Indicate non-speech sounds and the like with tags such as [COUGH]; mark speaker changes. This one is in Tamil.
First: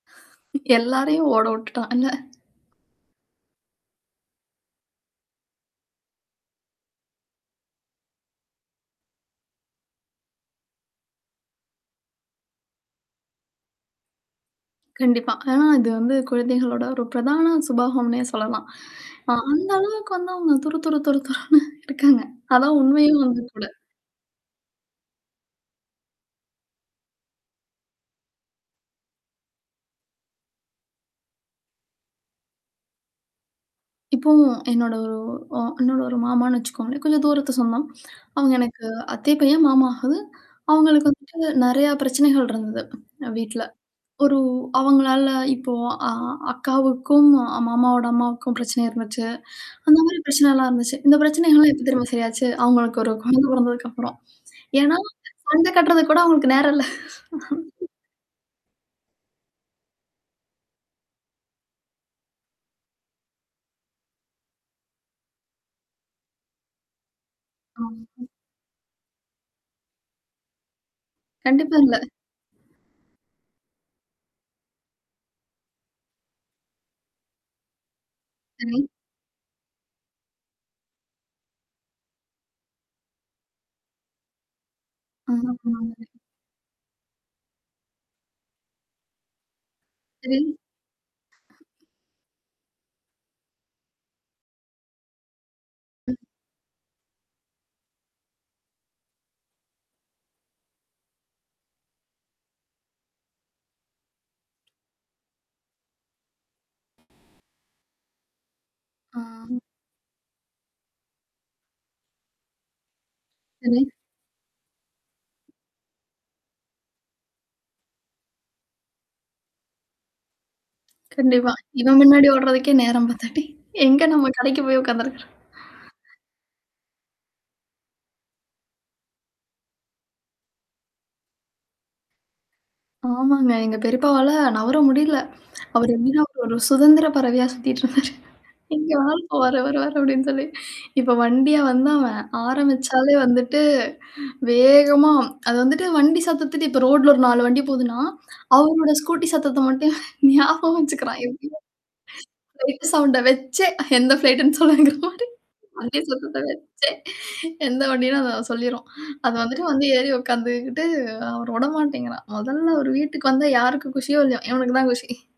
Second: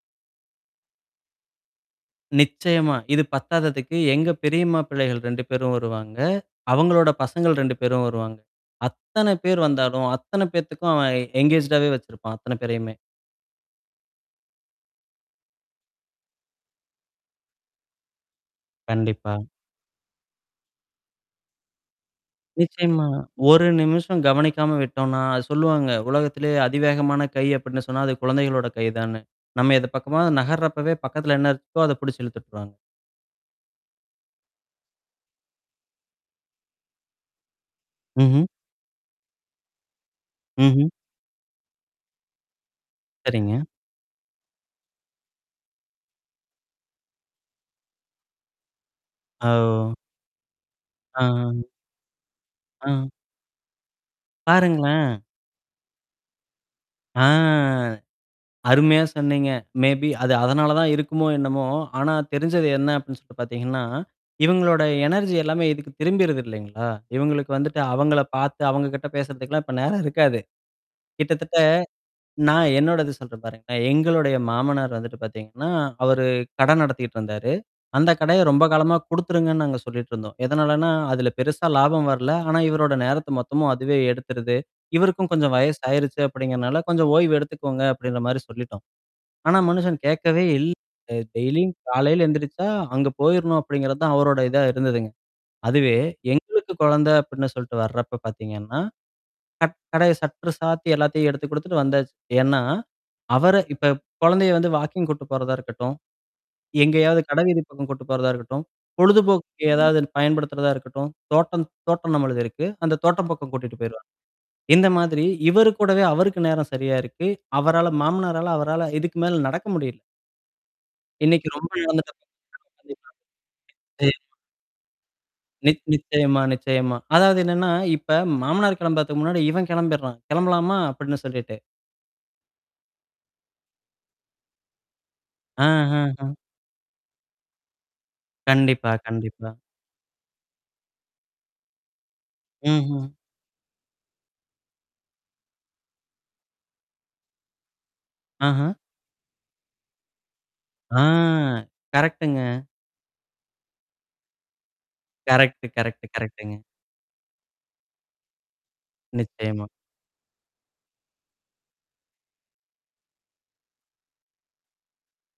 Speaker 1: [LAUGHS] எல்லாரையும் ஓட வுட்டுட்டான். என்ன.
Speaker 2: நிச்சயமா. இது பத்தாததுக்கு எங்க பெரியம்மா பிள்ளைகள் 2 பேரும் வருவாங்க. அவங்களோட பசங்கள் 2 பேரும் வருவாங்க. அத்தனை பேர் வந்தாலும், அத்தனை பேத்துக்கும் அவன் என்கேஜ்டாவே வச்சிருப்பான், அத்தன பேரையுமே.
Speaker 1: கண்டிப்பா. ஆனா இது வந்து குழந்தைகளோட ஒரு பிரதான சுபாகம்னே சொல்லலாம். அ
Speaker 2: கண்டிப்பா.
Speaker 1: அந்த அளவுக்கு வந்து அவங்க துறு, துறு, துறு, [CHUCKLES] துறன்னு இருக்காங்க. அதான்
Speaker 2: நிச்சயமா.
Speaker 1: உண்மையும் வந்து கூட.
Speaker 2: ஒரு நிமிஷம் கவனிக்காம விட்டோம்னா, அ சொல்லுவாங்க. உலகத்திலேயே அதிவேகமான கை அப்படின்னு சொன்னா, அது குழந்தைகளோட கை தானு. நம்ம எது பக்கமா நகர்றப்பவே பக்கத்துல என்ன இருக்கோ அத புடுச்சு இழுத்துட்டுருவாங்
Speaker 1: இப்போ என்னோட ஒரு ஒ என்னோட ஒரு மாமான்னு வச்சுக்கோங்களேன். கொஞ்சம் தூரத்து சொந்தம்.
Speaker 2: ம்ஹ்ம்.
Speaker 1: அவுங்க எனக்கு அத்தை பையன், மாமா ஆகுது.
Speaker 2: ம்ஹ்ம்.
Speaker 1: அவங்களுக்கு வந்துட்டு நெறைய பிரச்சனைகள் இருந்தது
Speaker 2: சரிங்க.
Speaker 1: வீட்ல. ஒரு அவங்களால இப்போ அ அக்காவுக்கும் மாமாவோட அம்மாவுக்கும் பிரச்சனை இருந்துச்சு.
Speaker 2: அ ஓ!
Speaker 1: அந்த மாரி பிரச்சனை எலாம் இருந்துச்சு. இந்த
Speaker 2: ஆஹா.
Speaker 1: பிரச்சனைகள்லாம் எப்ப தெரியுமா சரியாச்சு, அவங்களுக்கு
Speaker 2: ஆ.
Speaker 1: ஒரு குழந்தை பொறந்ததுக்கப்புறம். ஏன்னா
Speaker 2: பாருங்களேன்!
Speaker 1: சண்ட கட்டுறது கூட அவுங்களுக்கு நேரம் இல்ல.
Speaker 2: ஆ.
Speaker 1: [LAUGHS]
Speaker 2: அருமையா சொன்னீங்க. மேபி அது அதனால தான் இருக்குமோ என்னமோ? ஆனா தெரிஞ்சது என்ன அப்டின்னு சொல்லிட்டு பாத்தீங்கன்னா, இவங்களோட எனர்ஜி எல்லாமே இதுக்கு திரும்பிருது இல்லைங்களா? இவங்களுக்கு வந்துட்டு அவங்கள
Speaker 1: ம்.
Speaker 2: பாத்து அவங்க கிட்ட பேசுறதுக்கெல்லாம் இப்போ நேரம் இருக்காது. கிட்டத்தட்ட
Speaker 1: கண்டிப்பா இல்ல.
Speaker 2: நான் என்னோட இது சொல்றேன் பாருங்களான். எங்களுடைய மாமனார் வந்துட்டு பாத்தீங்கன்னா, அவரு கடை நடத்திட்டு இருந்தாரு. அந்த கடைய ரொம்ப
Speaker 1: சரி.
Speaker 2: காலமா குடுத்துருங்கன்னு நாங்க சொல்லிட்டு இருந்தோம். எதனாலன்னா அதுல பெருசா லாபம் வரல. ஆனா இவரோட நேரத்த மொத்தமும் அதுவே எடுத்துருது. இவருக்கும் கொஞ்சோ
Speaker 1: அஹா.
Speaker 2: வயசு
Speaker 1: [UNINTELLIGIBLE]
Speaker 2: ஆயிருச்சு அப்படிங்கிறனால கொஞ்சம் ஓய்வு எடுத்துக்கோங்க அப்படின்ற மாரி சொல்லிட்டோம். ஆனா மனுஷன்
Speaker 1: சரி.
Speaker 2: கேக்கவே இல்ல. அ டெய்லியும் காலையில எந்திரிச்சா, அங்க போயிரணும் அப்படிங்கிறது தான் அவரோட இதா இருந்ததுங்க. அதுவே
Speaker 1: ம்.
Speaker 2: எங்களுக்கு குழந்தை அப்படின்னு சொல்ட்டு வரப்ப பாத்தீங்கன்னா. கட் கடை சட்ற சாத்தி எல்லாத்தையும் எடுத்து குடுத்துட்டு வந்தாச்சு. ஏனா? அவர இப்ப குழந்தைய வந்து வாக்கிங் கூட்டு போறதா இருக்கட்டும். எங்கேயாவது கடவீதி பக்கம் கூட்டிட்டு போறதா இருக்கட்டும்.
Speaker 1: ஆ.
Speaker 2: பொழுதுபோக்கு ஏதாவது பயன்படுத்துறதா இருக்கட்டும், தோட்டம் தோட்டம் நம்மளது இருக்கு. அந்த தோட்டம் பக்கம் கூட்டிட்டு
Speaker 1: சரி.
Speaker 2: போயிருவாரு இந்த மாதிரி, இவரு கூடவே அவருக்கு நேரம் சரியா இருக்கு. அவரால மாமனரால அவரால இதுக்கு மேல நடக்க முடியல இன்னைக்கு
Speaker 1: கண்டிப்பா.
Speaker 2: ரொம்ப
Speaker 1: இவன் பின்னாடி
Speaker 2: இழந்துட்டோமே
Speaker 1: ஓடுறதுக்கே நேரம் பத்தாட்டி. எங்க நம்ம
Speaker 2: [UNINTELLIGIBLE]
Speaker 1: கடைக்கு போய் உக்காந்துருக்க
Speaker 2: நி நிச்சயமா, நிச்சயமா. அதாவது என்னன்னா, இப்ப மாமனார் கிளம்புறதுக்கு முன்னாடி இவன் கிளம்பிறான். கிளம்பலாமா? அப்படின்னு சொல்லிட்டு.
Speaker 1: ஆமாங்க. எங்க பெரிப்பாவல நவர முடியல. அவரு எப்டின்னா,
Speaker 2: ஆஹஹம்.
Speaker 1: ஒரு சுதந்திர பறவையா சுத்திட்டு இருந்தாரு.
Speaker 2: கண்டிப்பா,
Speaker 1: இங்க [UNINTELLIGIBLE] இப்ப
Speaker 2: கண்டிப்பா.
Speaker 1: வர, வர வர அப்படின்னு சொல்லி. இப்ப வண்டியா வந்தாவன்.
Speaker 2: ம்ஹ்ம்.
Speaker 1: ஆரம்பிச்சாலே வந்துட்டு, வேகமா அது வந்துட்டு வண்டி சத்தத்துட்டு இப்ப ரோட்ல ஒரு 4 வண்டி போதுன்னா,
Speaker 2: ஆஹா.
Speaker 1: அவரோட ஸ்கூட்டி சத்தத்த மட்டும் ஞாபகம்
Speaker 2: ஆ
Speaker 1: வச்சுக்கிறான், எப்டியோ
Speaker 2: கரெக்ட்டுங்க.
Speaker 1: ஃப்ளைட் சவுண்ட வச்சே எந்த ஃப்ளைட்ன்னு சொல்லுவாங்கிறமாரி.
Speaker 2: கரெக்ட்டு,
Speaker 1: வண்டி
Speaker 2: கரெக்டு,
Speaker 1: சத்தத்த
Speaker 2: கரெக்ட்டுங்க.
Speaker 1: வச்சே. எந்த வண்டின்னு அத சொல்லிருவா. அது வந்துட்டு
Speaker 2: நிச்சயமா.
Speaker 1: வந்து ஏறி உக்காந்துக்கிட்டு அவரு வுடமாட்டேங்கறான். மொதல்ல அவரு வீட்டுக்கு வந்த யாருக்கும் குஷியோ இல்லையோ, இவனுக்கு தான் குஷி.